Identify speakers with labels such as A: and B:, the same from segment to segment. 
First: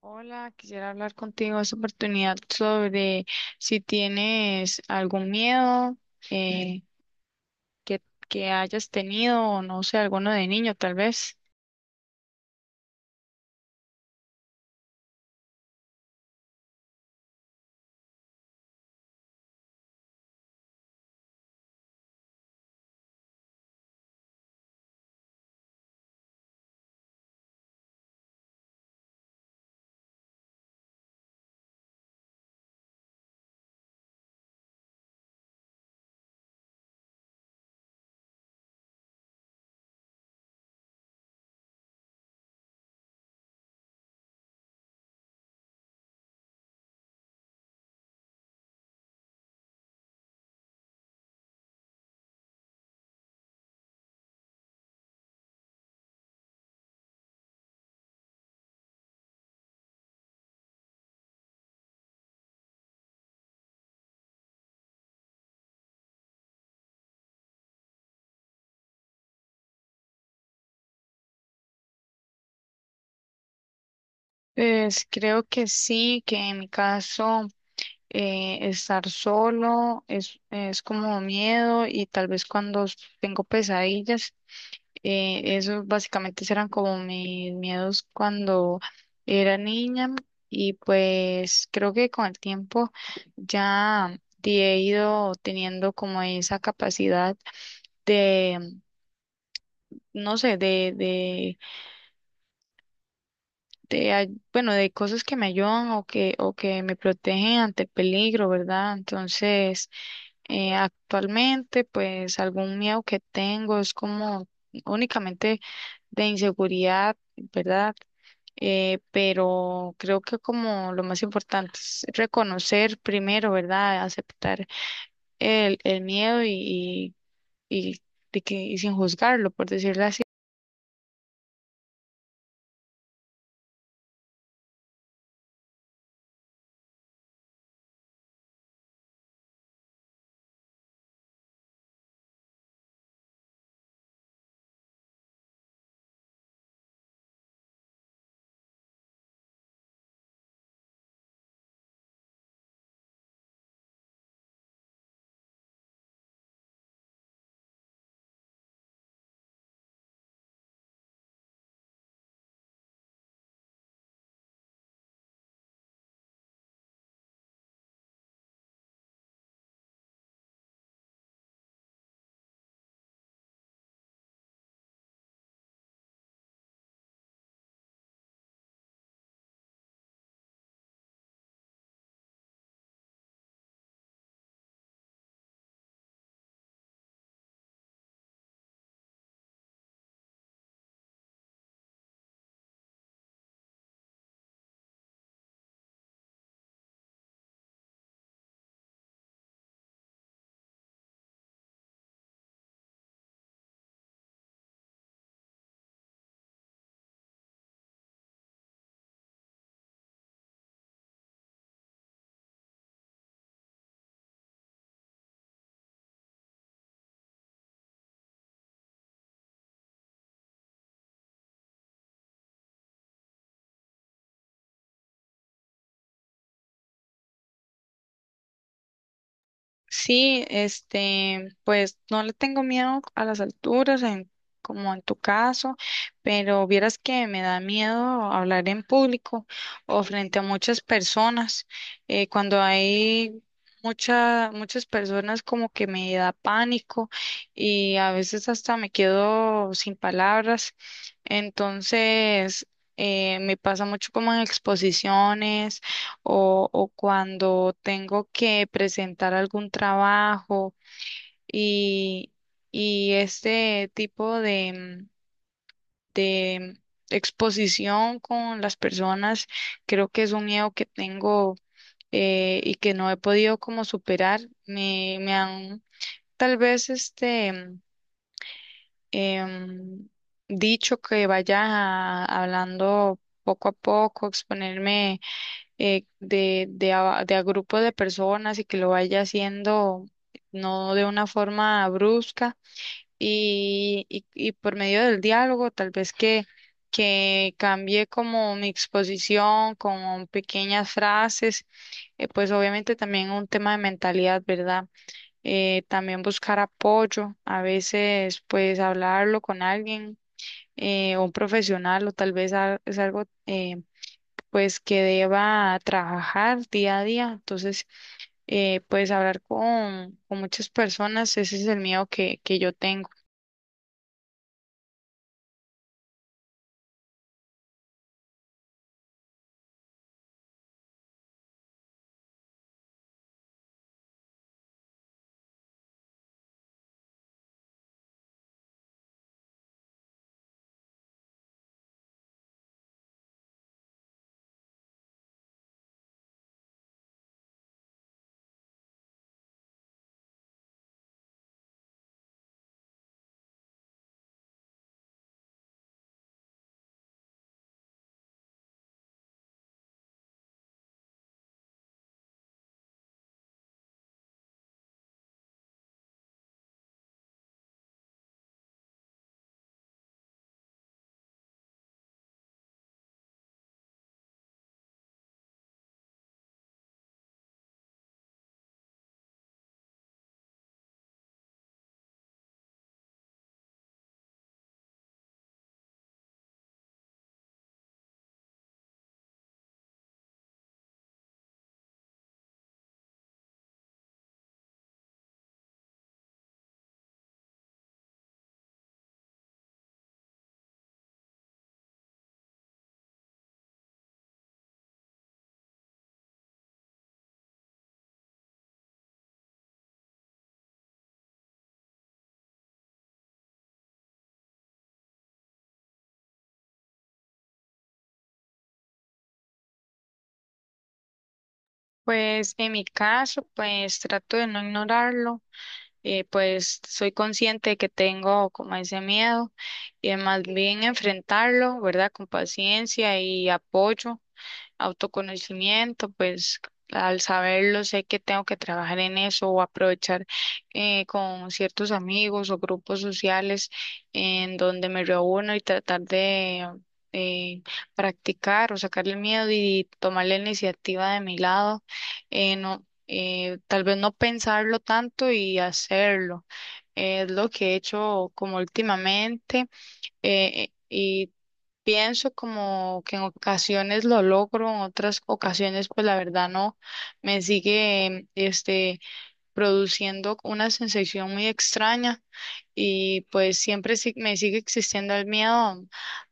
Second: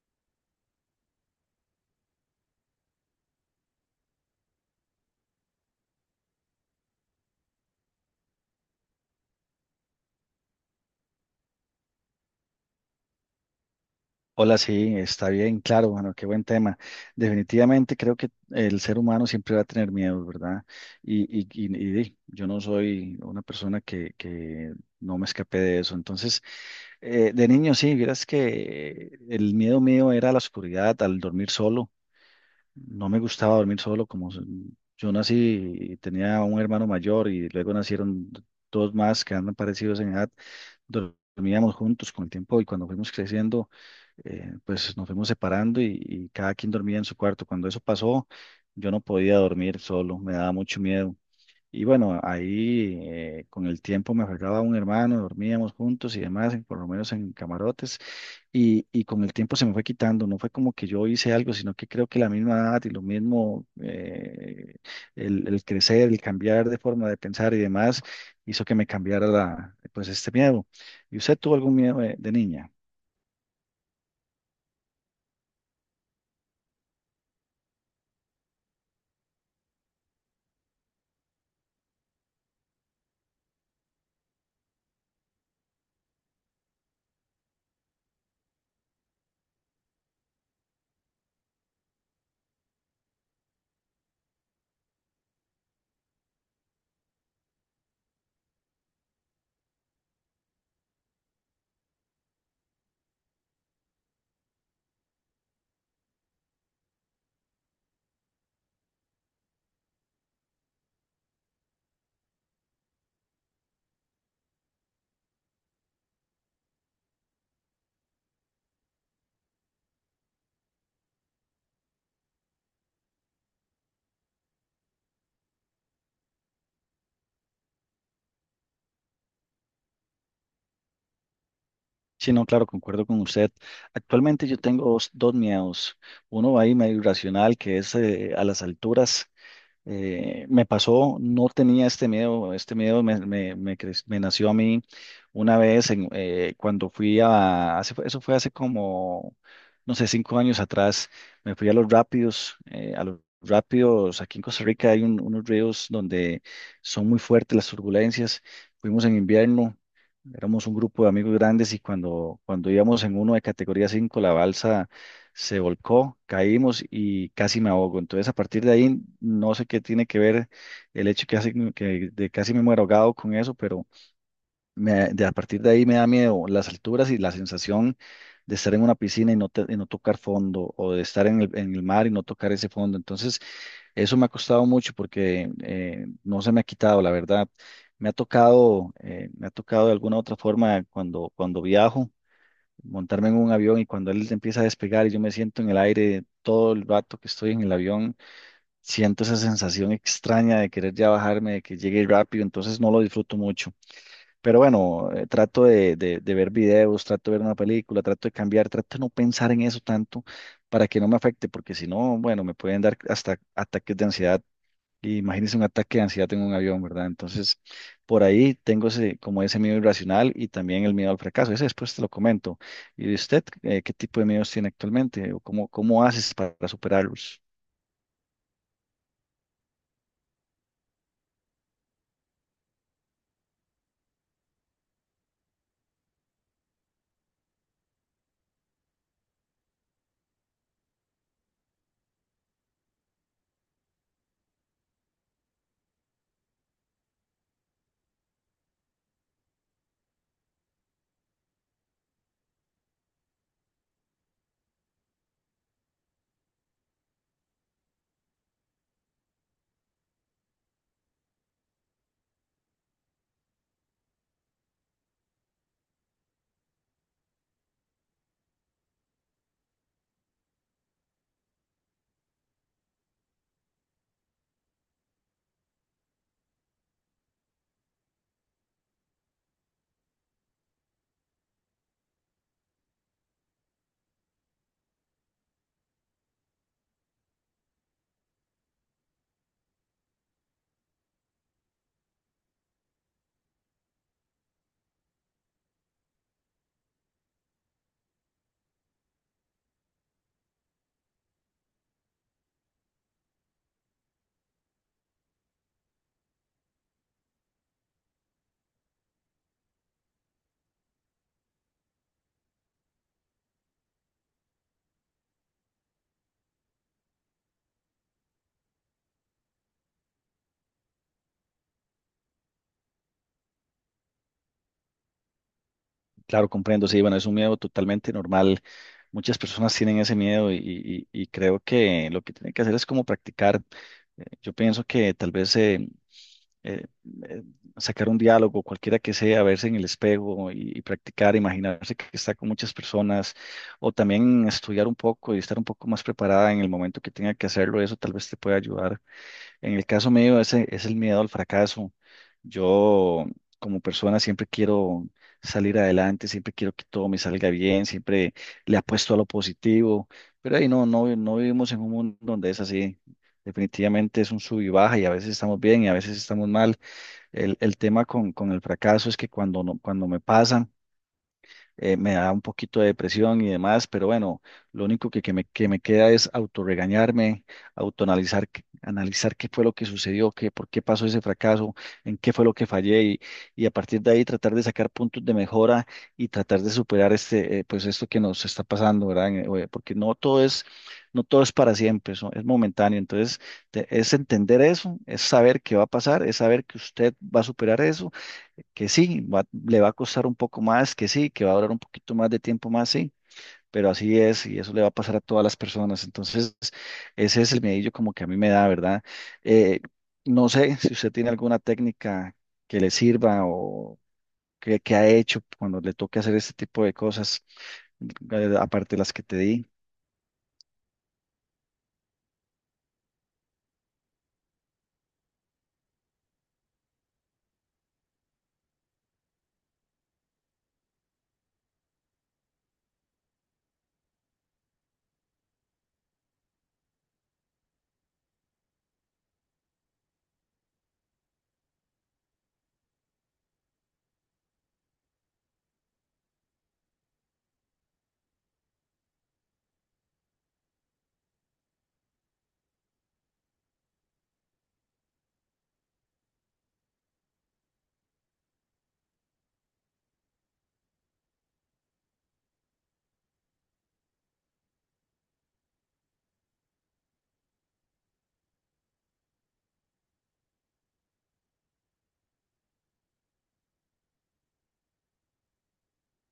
A: Hola, quisiera hablar contigo en esta oportunidad sobre si tienes algún miedo eh, que, que hayas tenido o no sé, alguno de niño tal vez.
B: Hola, sí, está bien, claro, bueno, qué buen tema. Definitivamente creo que el ser humano siempre va a tener miedos, ¿verdad? Y yo no soy una persona que no me escapé de eso. Entonces, de niño sí, vieras que el miedo mío era a la oscuridad, al dormir solo. No me gustaba dormir solo. Yo nací y tenía un hermano mayor y luego nacieron dos más que andan parecidos en edad. Dormíamos juntos con el tiempo y cuando fuimos creciendo, pues nos fuimos separando y cada quien dormía en su cuarto. Cuando eso pasó, yo no podía dormir solo, me daba mucho miedo. Y bueno, ahí con el tiempo me agarraba un hermano, dormíamos juntos y demás, por lo menos en camarotes, y con el tiempo se me fue quitando, no fue como que yo hice algo, sino que creo que la misma edad y lo mismo, el crecer, el cambiar de forma de pensar y demás, hizo que me cambiara pues este miedo. ¿Y usted tuvo algún miedo de niña?
A: Pues creo que sí, que en mi caso estar es como miedo y tal vez cuando tengo pesadillas. Esos básicamente eran como mis miedos cuando era niña y pues creo que con el tiempo ya he ido teniendo como esa capacidad de, no sé, bueno, de cosas que me ayudan o que me protegen ante el peligro, ¿verdad? Entonces, actualmente, pues algún miedo que tengo es como únicamente de inseguridad, ¿verdad? Pero creo que como lo más importante es reconocer primero, ¿verdad? Aceptar el miedo y, y sin juzgarlo, por decirlo.
B: Sí, no, claro, concuerdo con usted. Actualmente yo tengo dos miedos. Uno ahí medio irracional, que es a las alturas. Me pasó, no tenía este miedo me nació a mí una vez cuando eso fue hace como, no sé, 5 años atrás. Me fui a los rápidos, aquí en Costa Rica hay unos ríos donde son muy fuertes las turbulencias. Fuimos en invierno, éramos un grupo de amigos grandes y cuando, íbamos en uno de categoría 5, la balsa se volcó, caímos y casi me ahogo. Entonces, a partir de ahí, no sé qué tiene que ver el hecho que de casi me muero ahogado con eso, pero a partir de ahí me da miedo las alturas y la sensación de estar en una piscina y no, y no tocar fondo, o de estar en el, mar y no tocar ese fondo. Entonces, eso me ha costado mucho porque no se me ha quitado, la verdad. Me ha tocado, de alguna otra forma cuando viajo montarme en un avión, y cuando él empieza a despegar y yo me siento en el aire todo el rato que estoy en el avión, siento esa sensación extraña de querer ya bajarme, de que llegue rápido; entonces no lo disfruto mucho. Pero bueno, trato de ver videos, trato de ver una película, trato de cambiar, trato de no pensar en eso tanto para que no me afecte, porque si no, bueno, me pueden dar hasta ataques de ansiedad. Y imagínese un ataque de ansiedad en un avión, ¿verdad? Entonces, por ahí tengo ese, como ese miedo irracional, y también el miedo al fracaso. Ese después te lo comento. ¿Y de usted, qué tipo de miedos tiene actualmente? ¿O cómo haces para superarlos?
A: Sí, este, pues no le tengo miedo a las alturas, como en tu caso, pero vieras que me da miedo hablar en público o frente a muchas personas. Cuando hay muchas personas como que me da pánico y a veces hasta me quedo sin palabras. Entonces, me pasa mucho como en exposiciones o cuando tengo que presentar algún trabajo y, y este tipo de exposición con las personas, creo que es un miedo que tengo y que no he podido como superar. Me han tal vez em, dicho que vaya a- hablando poco a poco, exponerme de a grupos de personas y que lo vaya haciendo no de una forma brusca y por medio del diálogo, tal vez que cambie como mi exposición con pequeñas frases, pues obviamente también un tema de mentalidad, ¿verdad? También buscar apoyo, a veces pues hablarlo con alguien. Un profesional o tal vez al- es algo pues que deba trabajar día a día. Entonces, pues hablar con muchas personas, ese es el miedo que yo tengo.
B: Claro, comprendo, sí, bueno, es un miedo totalmente normal. Muchas personas tienen ese miedo, y creo que lo que tienen que hacer es como practicar. Yo pienso que tal vez eh, eh, sacar un diálogo, cualquiera que sea, verse en el espejo y practicar, imaginarse que está con muchas personas, o también estudiar un poco y estar un poco más preparada en el momento que tenga que hacerlo. Eso tal vez te puede ayudar. En el caso mío, ese es el miedo al fracaso. Yo, como persona, siempre quiero salir adelante, siempre quiero que todo me salga bien, siempre le apuesto a lo positivo, pero ahí no vivimos en un mundo donde es así. Definitivamente es un sub y baja, y a veces estamos bien y a veces estamos mal. El tema con el fracaso es que cuando, no, cuando me pasan, me da un poquito de depresión y demás, pero bueno, lo único que me queda es autorregañarme, autoanalizar, analizar qué fue lo que sucedió, por qué pasó ese fracaso, en qué fue lo que fallé, y a partir de ahí tratar de sacar puntos de mejora y tratar de superar pues esto que nos está pasando, ¿verdad? Porque no todo es, no todo es para siempre; eso es momentáneo, entonces es entender eso, es saber qué va a pasar, es saber que usted va a superar eso, que sí, le va a costar un poco más, que sí, que va a durar un poquito más de tiempo más, sí, pero así es, y eso le va a pasar a todas las personas. Entonces, ese es el medillo como que a mí me da, ¿verdad? Eh, no sé si usted tiene alguna técnica que le sirva, o que ha hecho cuando le toque hacer este tipo de cosas, aparte de las que te di.
A: Pues en mi caso, pues trato de no ignorarlo, pues soy consciente de que tengo como ese miedo y más bien enfrentarlo, ¿verdad? Con paciencia y apoyo autoconocimiento, pues al saberlo sé que tengo que trabajar en eso o aprovechar con ciertos amigos o grupos sociales en donde me reúno y tratar de eh, practicar o sacarle el miedo y tomar la iniciativa de mi lado. No, Tal vez no pensarlo tanto y hacerlo. Es lo que he hecho como últimamente y pienso como que en ocasiones lo logro, en otras ocasiones pues la verdad no, me sigue produciendo una sensación muy extraña y pues siempre sí- me sigue existiendo el miedo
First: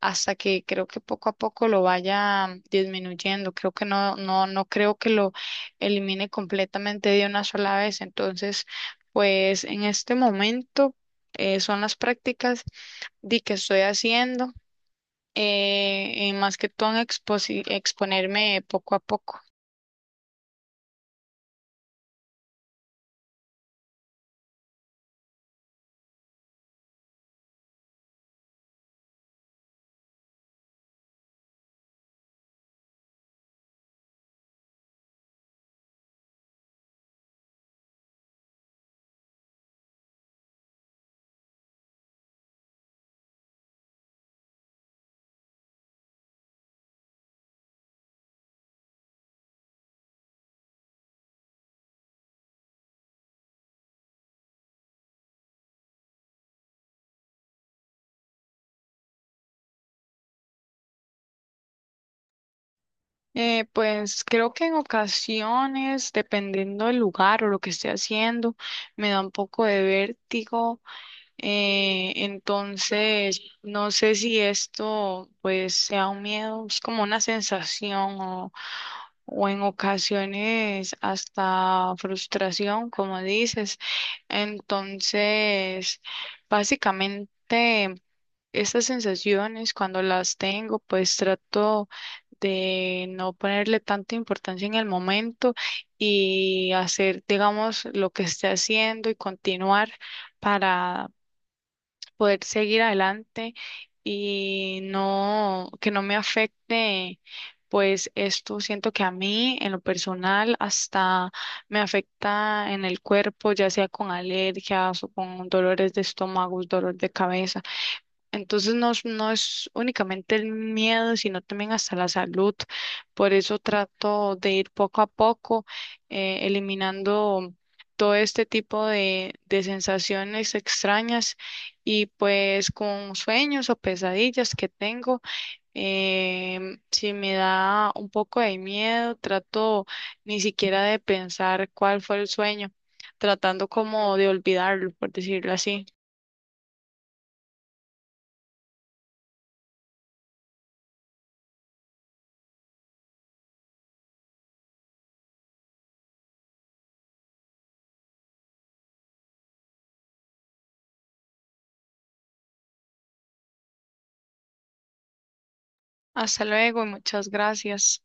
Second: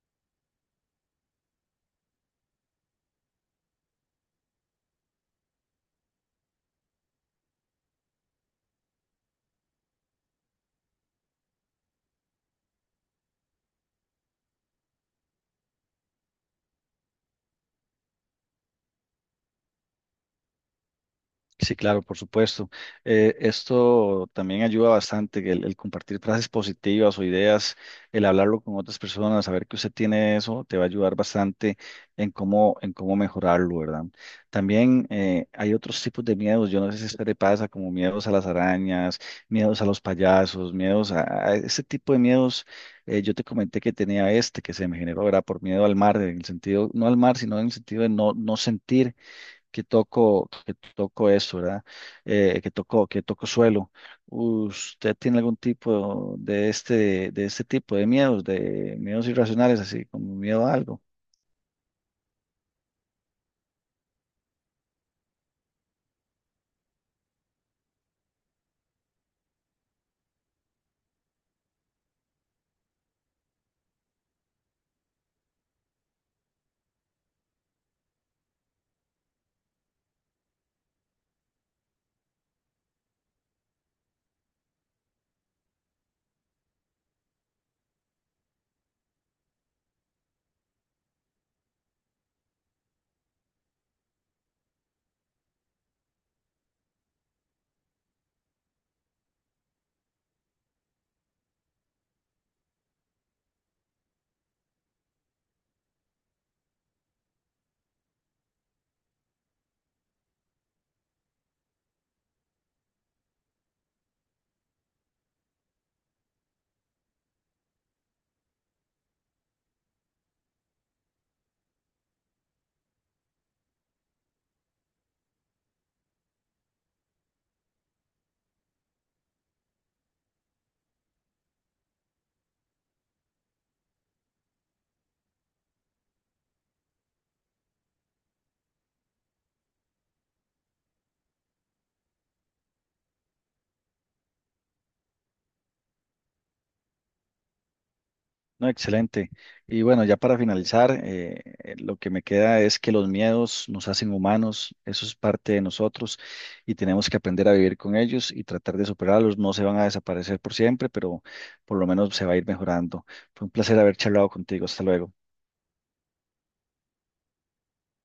A: hasta que creo que poco a poco lo vaya disminuyendo, creo que no creo que lo elimine completamente de una sola vez, entonces pues en este momento son las prácticas de que estoy haciendo y más que todo en exposi- exponerme poco a poco.
B: Sí, claro, por supuesto. Esto también ayuda bastante, que el, compartir frases positivas o ideas, el hablarlo con otras personas, saber que usted tiene eso, te va a ayudar bastante en cómo mejorarlo, ¿verdad? También hay otros tipos de miedos, yo no sé si a usted le pasa, como miedos a las arañas, miedos a los payasos, miedos a ese tipo de miedos. Yo te comenté que tenía este que se me generó, ¿verdad? Por miedo al mar, en el sentido, no al mar, sino en el sentido de no sentir que toco eso, ¿verdad? Que toco, que toco suelo. ¿Usted tiene algún tipo de este tipo de miedos irracionales, así como miedo a algo?
A: Pues creo que en ocasiones, dependiendo del lugar o lo que esté haciendo, me da un poco de vértigo. Entonces, no sé si esto pues sea un miedo, es como una sensación o en ocasiones hasta frustración, como dices. Entonces, básicamente... Estas sensaciones, cuando las tengo, pues trato de no ponerle tanta importancia en el momento y hacer, digamos, lo que esté haciendo y continuar para poder seguir adelante y no, que no me afecte, pues esto siento que a mí, en lo personal, hasta me afecta en el cuerpo, ya sea con alergias o con dolores de estómago, dolor de cabeza. Entonces no, es- no es únicamente el miedo, sino también hasta la salud. Por eso trato de ir poco a poco eliminando todo este tipo de sensaciones extrañas y pues con sueños o pesadillas que tengo, si me da un poco de miedo, trato ni siquiera de pensar cuál fue el sueño, tratando como de olvidarlo, por decirlo así.
B: No, excelente. Y bueno, ya para finalizar, lo que me queda es que los miedos nos hacen humanos, eso es parte de nosotros y tenemos que aprender a vivir con ellos y tratar de superarlos. No se van a desaparecer por siempre, pero por lo menos se va a ir mejorando. Fue un placer haber charlado contigo. Hasta luego.
A: Hasta luego y muchas gracias.